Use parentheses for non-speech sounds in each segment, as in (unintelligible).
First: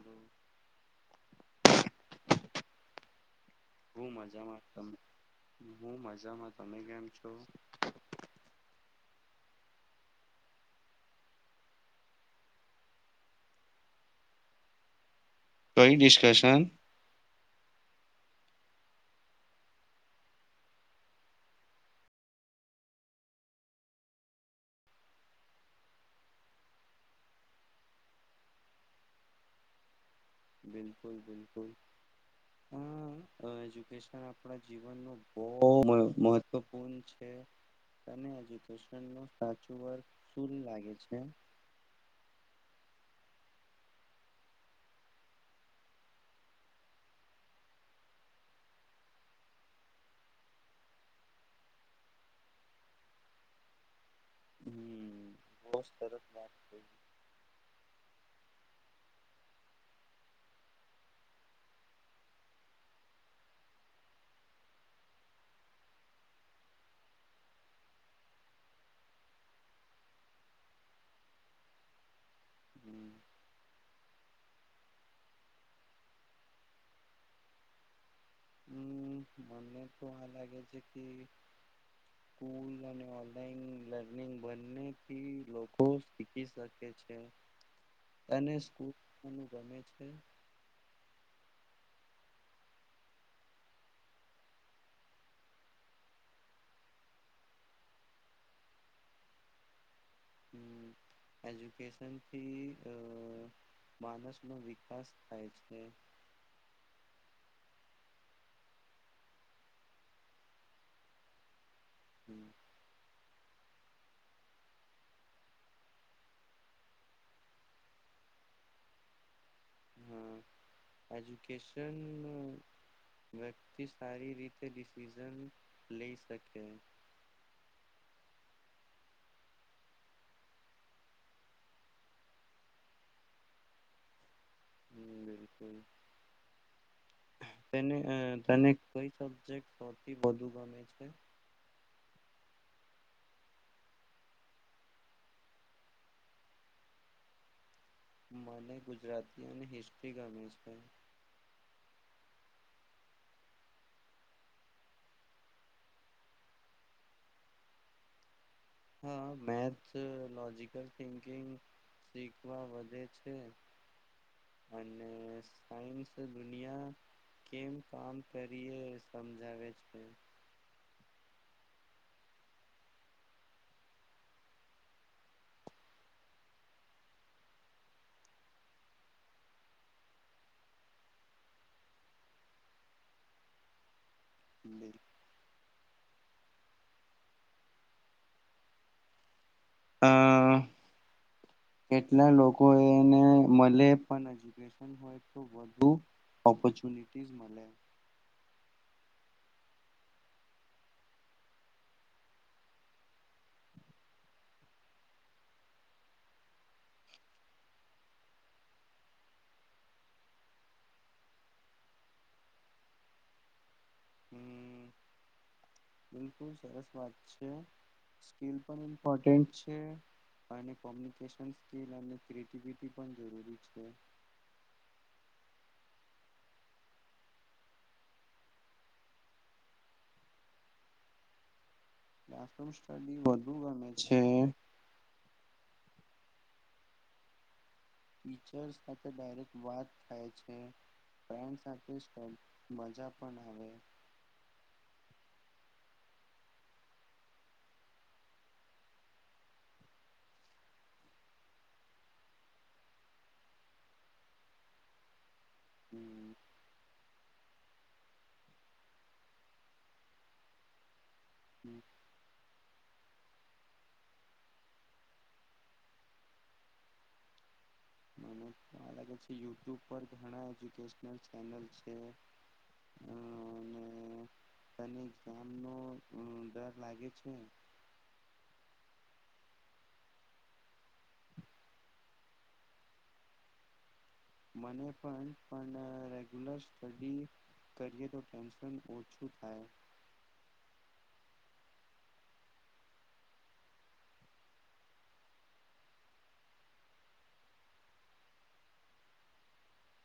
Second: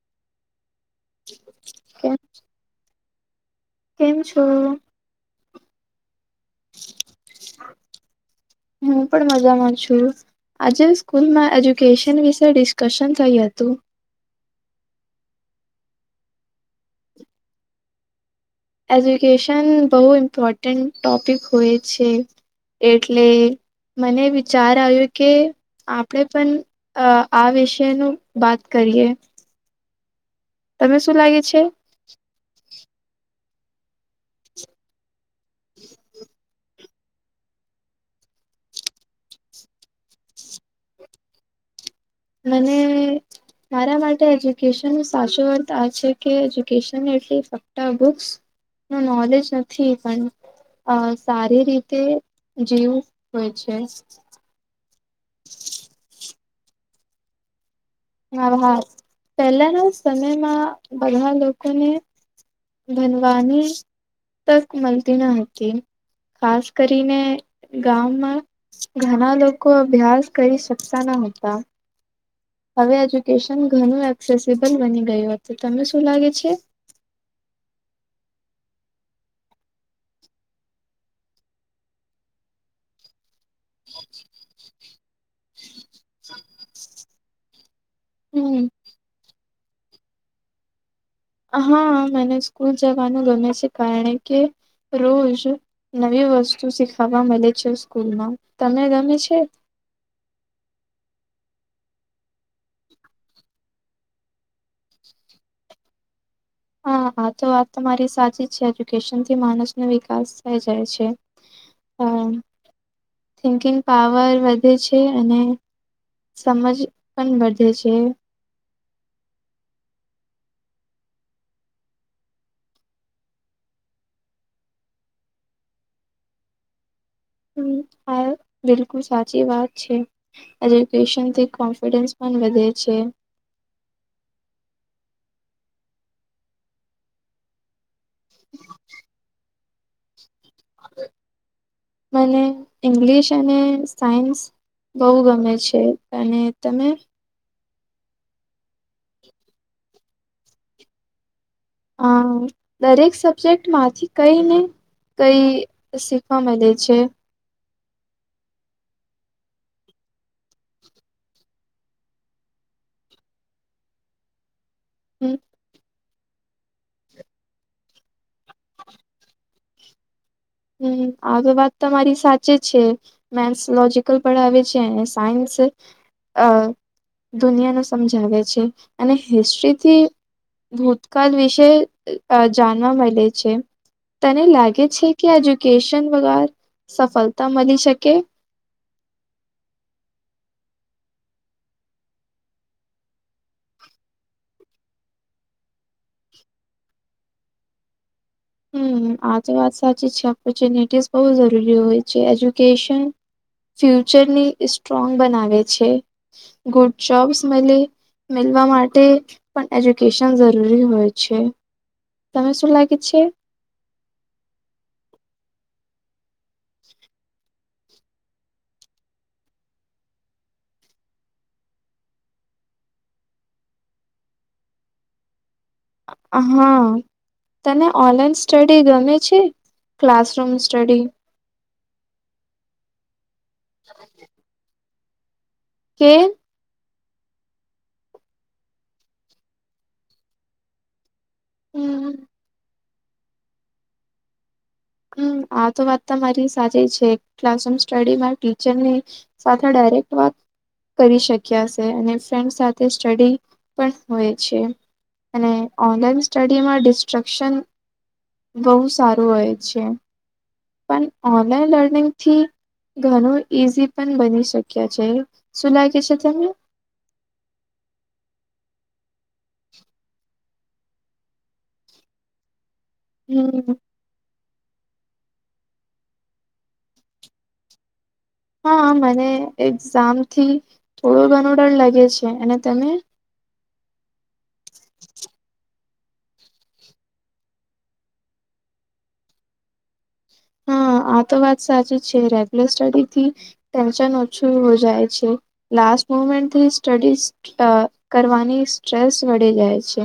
હમ. કેમ? હું કેમ છો? મજામાં, હું મજામાં. તમે કેમ છો? હું પણ મજામાં છું. આજે સ્કૂલમાં એજ્યુકેશન વિશે ડિસ્કશન થયું હતું. કઈ ડિસ્કશન? એજ્યુકેશન બહુ ઇમ્પોર્ટન્ટ ટોપિક હોય છે, એટલે. મને વિચાર આવ્યો કે. આપડે પણ આ વિષનું વાત કરીએ. તમે બિલકુલ, શું લાગે છે બિલકુલ, હ, એજ્યુકેશન આપણા જીવનનું ઓહ મહત્વ સાચુ અથ લાગે છે. મને. મારા માટે એજ્યુકેશન ન સાચો અર્થ આ છે કે, એજ્યુકેશન એટલી ફક્ત બુક્સ નોલેજ નથી, પણ અ સારી રીતે જેવું હોય છે. હમ. બહુ સરસ વાત થાય. હ, હાર પહેલાના સમયમાં બધા લોકોને ભણવાની તક મલતી ના હતી. ખાસ કરીને, ગામમાં ઘણા લોકો અભ્યાસ કરી શકતા નહતા. હવે હમ એજ્યુકેશન ઘણું એક્સેસિબલ બની ગયું હતું, તને શું લાગે છે? હમ, મને તો આ લાગે છે કે. (unintelligible) સ્કૂલ અને ઓનલાઈન લર્નિંગ બંનેથી લોકો શીખી શકે છે. હ. અને સ્કૂપું ગમે છે. હા, મેને સ્કૂલ જવાનું, ગરમે સે કારાણે કે રોજ નવી વસ્તુ શીખાવા મળે છે, સ્કૂલમાં તમે ગમે છે. હમ. એજ્યુકેશનથી માણસનો વિકાસ થાય છે. હા, હા, તો વાત તો મારી સાચી જ છે, એજ્યુકેશન થી માણસનો વિકાસ થઇ જાય છે. હા. હમ, થિંકિંગ પાવર વધે છે, અને સમજ પણ વધે છે. હા, એજુકેશન વ્યક્તિ સારી રીતે ડિસિઝન લઈ શકે. હમ, હા, બિલકુલ સાચી વાત છે. એજ્યુકેશનથી કોન્ફિડન્સ પણ વધે છે. હ, બિલકુલ, તેને તને કોઈ સબજેક્ટ સૌથી વધુ ગમે છે. મને ઇંગ્લિશ અને સાયન્સ બહુ ગમે છે, અને તમે મને ગુજરાતીઓની હિસ્ટ્રી ગામે જતા. હ, દરેક સબ્જેક્ટ માંથી કઈ ને કઈ શીખવા મળે છે. હા, મેથ્સ લોજકલ થિંકિંગ શીખવા વધે છે. (unintelligible) અને હમ સાયન્સ દુનિયા કેમ કામ કરીએ સમજાવે છે કે. હમ આતો વાત તમારી સાચી છે. મેથ્સ લોજીકલ ભણાવે છે અને સાયન્સ અ દુનિયાનું સમજાવે છે. અને હિસ્ટ્રીથી ભૂતકાલ વિશે અ જાનવા મળે છે. તને લાગે છે કે એજ્યુકેશન વગર સફળતા મળી શકે? અ (unintelligible) કેટલા લોકો એને મળે પણ એજ્યુકેશન હોય તો વધુ ઓપોર્ચુનિટીસ મળે. હમ આ તો વાત સાચી છે. ઓપોર્ચ્યુનિટી બહુ જરૂરી હોય છે. એજ્યુકેશન ફ્યુચરને સ્ટ્રોંગ બનાવે છે. ગુડ જોબ્સ મલે. મેલવા માટે પણ એજ્યુકેશન જરૂરી હોય છે. તમે શું લાગી છે? હમ બીલકુલ સરસ વાત છે. સ્કીલ પણ ઇમ્પોર્ટેન્ટ છે. અને કોમ્યુનિકેશન સ્કીલ અને ક્રિએટિવિટી પણ જરૂરી છે. હા. તને ઓનલાઈન સ્ટડી ગમે છે? Classroom study? ક્લાસરૂમ સ્ટડી વધુ ગમે છે. કેમ? ટીચરસ સાથે ડાયરેક્ટ વાત થાય છે. ફ્રેન્ડ સાથે હમ્મ તો મજા પણ આવે. હમ આ તો વાત તમારી સાચી છે. ક્લાસરૂમ સ્ટડીમાં ટીચરની સાથે ડાયરેક્ટ વાત કરી શક્યા છે. અને ફ્રેન્ડ સાથે સ્ટડી પણ હોય છે. અને ઓનલાઈન સ્ટડીમાં ડિસ્ટ્રક્શન બહુ સારું હોય છે. પણ ઓનલાઈન લર્નિંગથી ઘણું ઈઝી પણ બની શક્ય છે. શું લાગે છે તમને? મને લાગે છે યુટ્યુબ પર ઘણા એજ્યુકેશનલ ચેનલ છે. હમ અને તને એક્ઝામનો ડર લાગે છે? હા મને એક્ઝામથી થોડો ઘણો ડર લગે છે. અને તને? મને પણ પણ રેગ્યુલર સ્ટડી કરીએ તો ટેન્શન ઓછું થાય. હા આતો વાત સાચી છે. રેગ્યુલર સ્ટડીથી ટેન્શન ઓછું હો જાય છે. લાસ્ટ મુમેન્ટથી સ્ટડી કરવાની સ્ટ્રેસ વધી જાય છે.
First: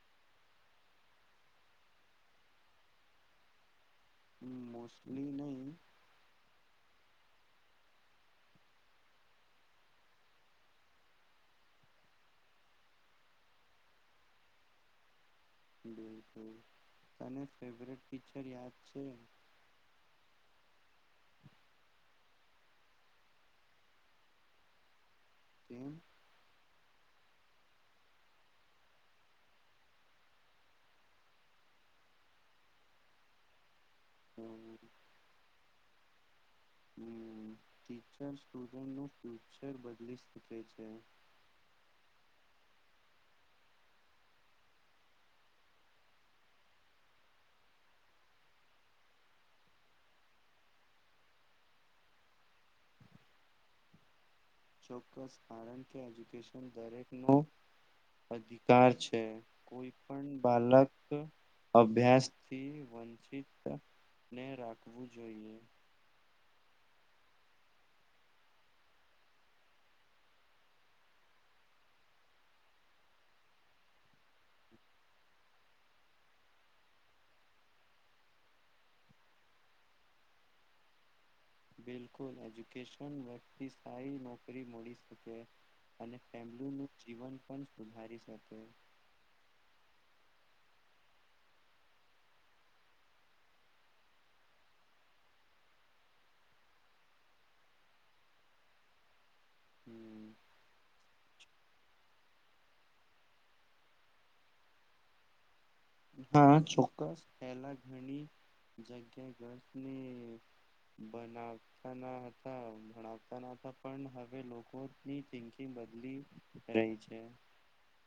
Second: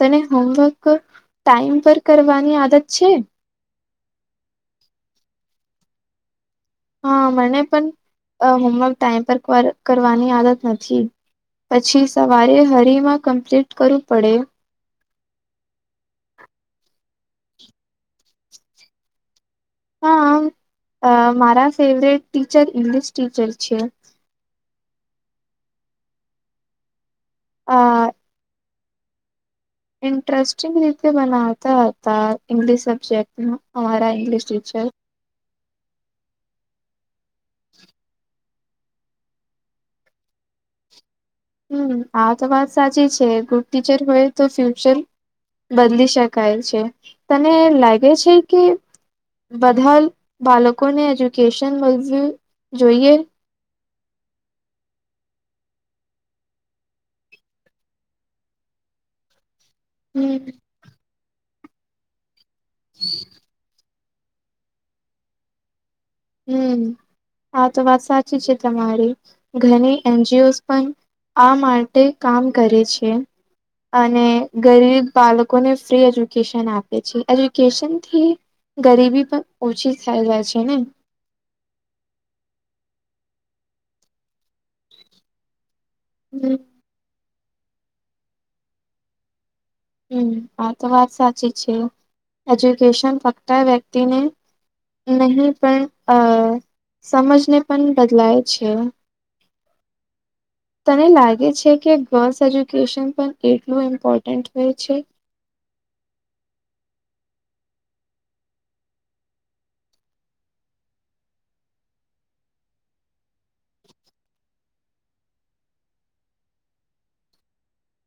તને હોમવર્ક ટાઈમ પર કરવાની આદત છે? હમ મોસ્ટલી નહીં. હા મને પણ હોમવર્ક ટાઈમ પર કરવાની આદત નથી. પછી સવારે હરીમાં કમ્પ્લીટ કરવું પડે. બિલકુલ. તને ફેવરેટ ટીચર યાદ છે? હા મારા ફેવરેટ ટીચર ઇંગલશ ટીચર છે. કેમ? આ ઇન્ટરેસ્ટિંગ રીતે બનાવતા હતા ઇંગ્લિશ સબ્જેક્ટમાં અમારા ઇંગ્લિશ ટીચર. હમ ટીચર સ્ટુડન્ટનું ફ્યુચર બદલી શકે છે. હમ આતો વાત સાચી છે. ગુડ ટીચર હોય તો ફ્યુચર બદલી શકાય છે. તને લાગે છે કે બધા બાલકોને એજ્યુકેશન મલવું જોઈએ? ચોક્કસ, કારણ કે એજ્યુકેશન દરેકનો અધિકાર છે. કોઈ પણ હમ બાળક અભ્યાસ થી વંચિત. ને રાખવું જોઈએ. હમ, આ તો વાત સાચી છે તમારી, ઘણી એનજીઓ પણ. આ માટે કામ કરે છે. અને ગરીબ બાળકોને ફ્રી એજ્યુકેશન આપે છે, એજ્યુકેશનથી. ગરીબી પણ ઓછી થઈ જાય છે ને. બિલકુલ, એજ્યુકેશન વ્યક્તિ સ્થાય નોકરી. નોકરી મળી શકે, અને હમ ફેમલી નું જીવન પણ સુધારી શકે. હમ, આ તો વાત સાચી છે, એજ્યુકેશન ફક્ત વ્યક્તિને. નહી પણ અ સમાજને પણ બદલાય છે. હમ. તને લાગે છે કે, ગર્લ્સ એજ્યુકેશન પણ કેટલું ઇમ્પોર્ટન્ટ હોય છે? હા, ચોક્કસ, પહેલા ઘણી જગ્યા ગર્લ્સ ને. બનાવે. ના હતા, ભણાવતા ના હતા, પણ હવે લોકોની થિંકિંગ બદલી. રહી છે.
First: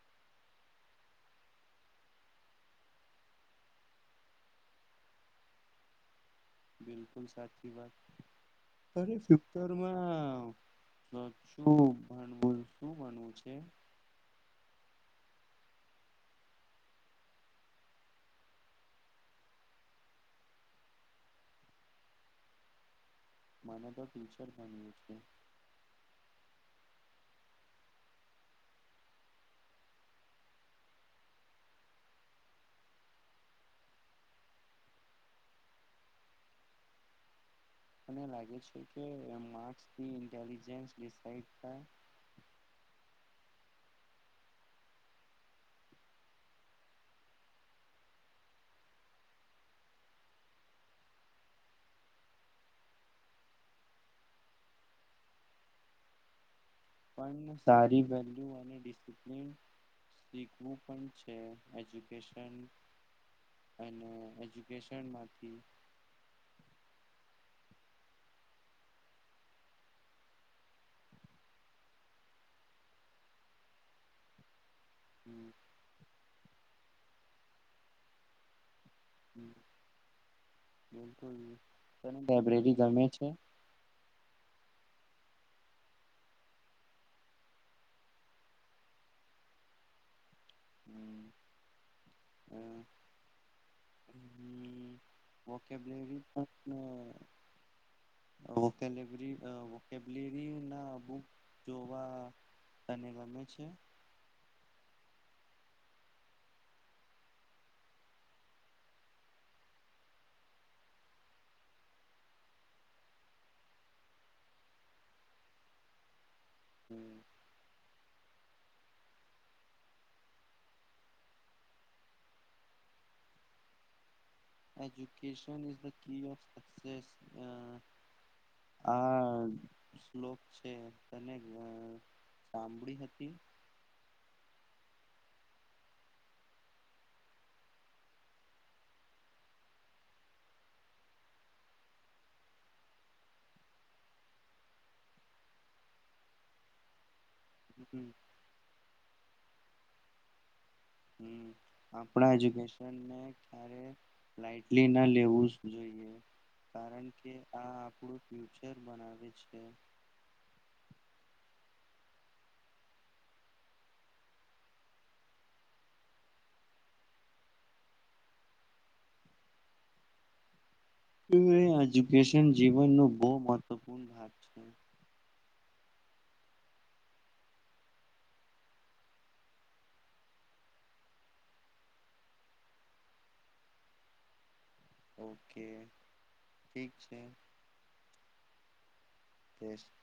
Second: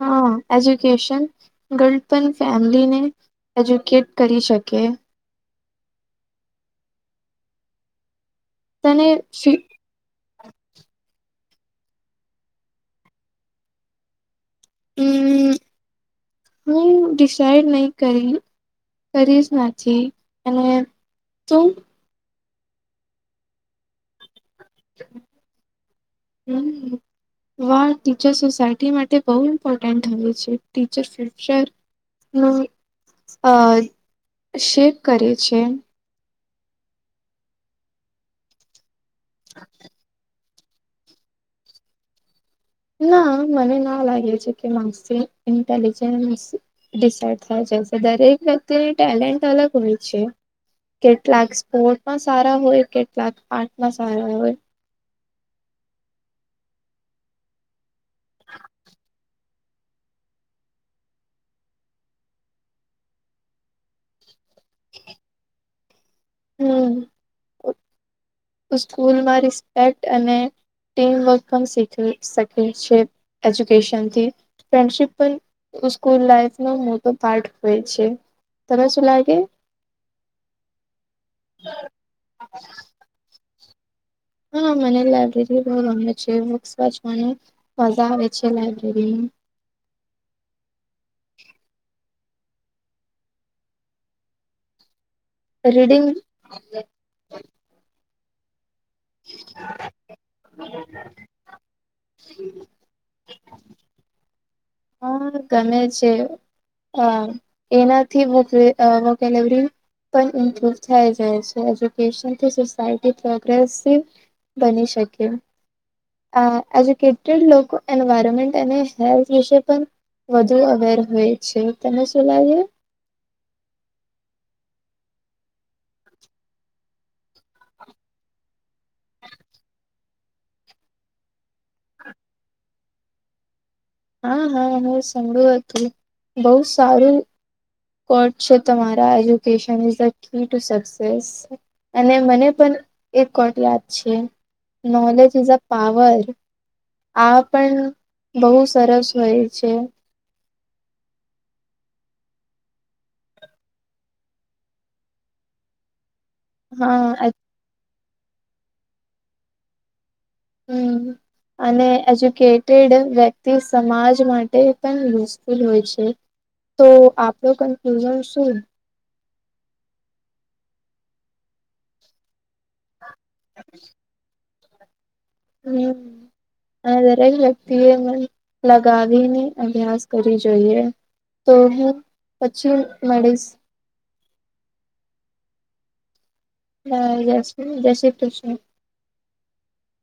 હા, એજ્યુકેશન. ગર્લ પણ ફેમલીને, એજ્યુકેટ કરી શકે. બિલકુ, લ સાચી વાત, તને અરે ફ્યુચર માં તો શું ભણવું? શું ભણવું છે? હમ, હું ડિસાઈડ નહી કરી. કરીશ, નાચી અને શું? મને તો ટીચર બનવું છે. હમ. વાહ ટીચર સોસાયટી માટે બહુ ઇમ્પોર્ટન્ટ હોય છે, ટીચર ફ્યુચર નું અ શેક કરે છે. મને લાગે છે કે, માર્ક્સ ઇન્ટેલજન્સ ના, મને ના લાગે છે કે, માસી ઇન્ટેલિજન્સ ડિસઇડ થાય જાય સે, દરેક વ્યક્તિની ટેલેન્ટ અલગ હોય છે. કેટલાક સ્પોર્ટમાં સારા હોય, કેટલાક આર્ટમાં સારા હોય. પણ સારી વેલ્યુ અને ડિસિપ્લિન. શીખવું પણ છે, એજ્યુકેશન અને એજ્યુકેશન માંથી હમ્મ. સ્કૂલમાં રિસ્પેક્ટ અને ટીમવર્ક પણ શીખવી શકે છે, એજ્યુકેશનથી ફ્રેન્ડશીપ પન સ્કૂલ લાઈફ નો મોટો પાર્ટ હોય છે, તમે શું લાઈક બિલકુલ, તને લાયબ્રેરી ગમે છે? હા, મને લઇબ્રેરી બહુ ગમે છે, બુક્સ મને મજા આવે છે લઇબ્રેરીની. હા, હા, હમ્મ. રીડિંગ વોકેબલરી (unintelligible) કેલેવરી વોકેબલરી ના બુક જો વા તને ગમે છે? હા, ગમે છે, એનાથી વોકે વોકેલેવરી પણ ઇમ્પ્રુવ થાય જાય છે, એજ્યુકેશનથી સોસાયટી પ્રોગ્રેસિવ. બની શકે, અ એજ્યુકેટેડ લોકો એન્વાયરમેન્ટ અને હેલ્થ વિશે પણ વધુ અવેર હોય છે, તને શું લાગે? Education is the key of success. આ શ્લોક છે તને. સાંભળી હતી હા હા હું સાંભળું હતું બહુ સારું કોટ છે તમારા education is the key to success અને મને પણ એક કોટ યાદ છે નોલેજ ઇઝ અ પાવર. આ પણ હમ્મ. બહુ સરસ હોય છે. હમ્મ આપણા એજ્યુકેશનને લાઈટલી ન લેવું જ જોઈએ. કારણ કે હા આ આપણું ફ્યુચર બનાવે છે. હમ્મ. અને એજ્યુકેટેડ વ્યક્તિ સમાજ માટે પણ યુઝફુલ હોય છે. તો આપનું કન્ફ્યુઝન શું એ એજુકેશન જીવનનો બહુ મહત્વપૂર્ણ ભાગ છે. હમ્મ. અને દરેક વ્યક્તિ એ મન લગાવીને અભ્યાસ કરી જોઈએ. તો હું પછી મળીશ ઓકે ઠીક હ છે જસ જય શ્રી કૃષ્ણ (unintelligible)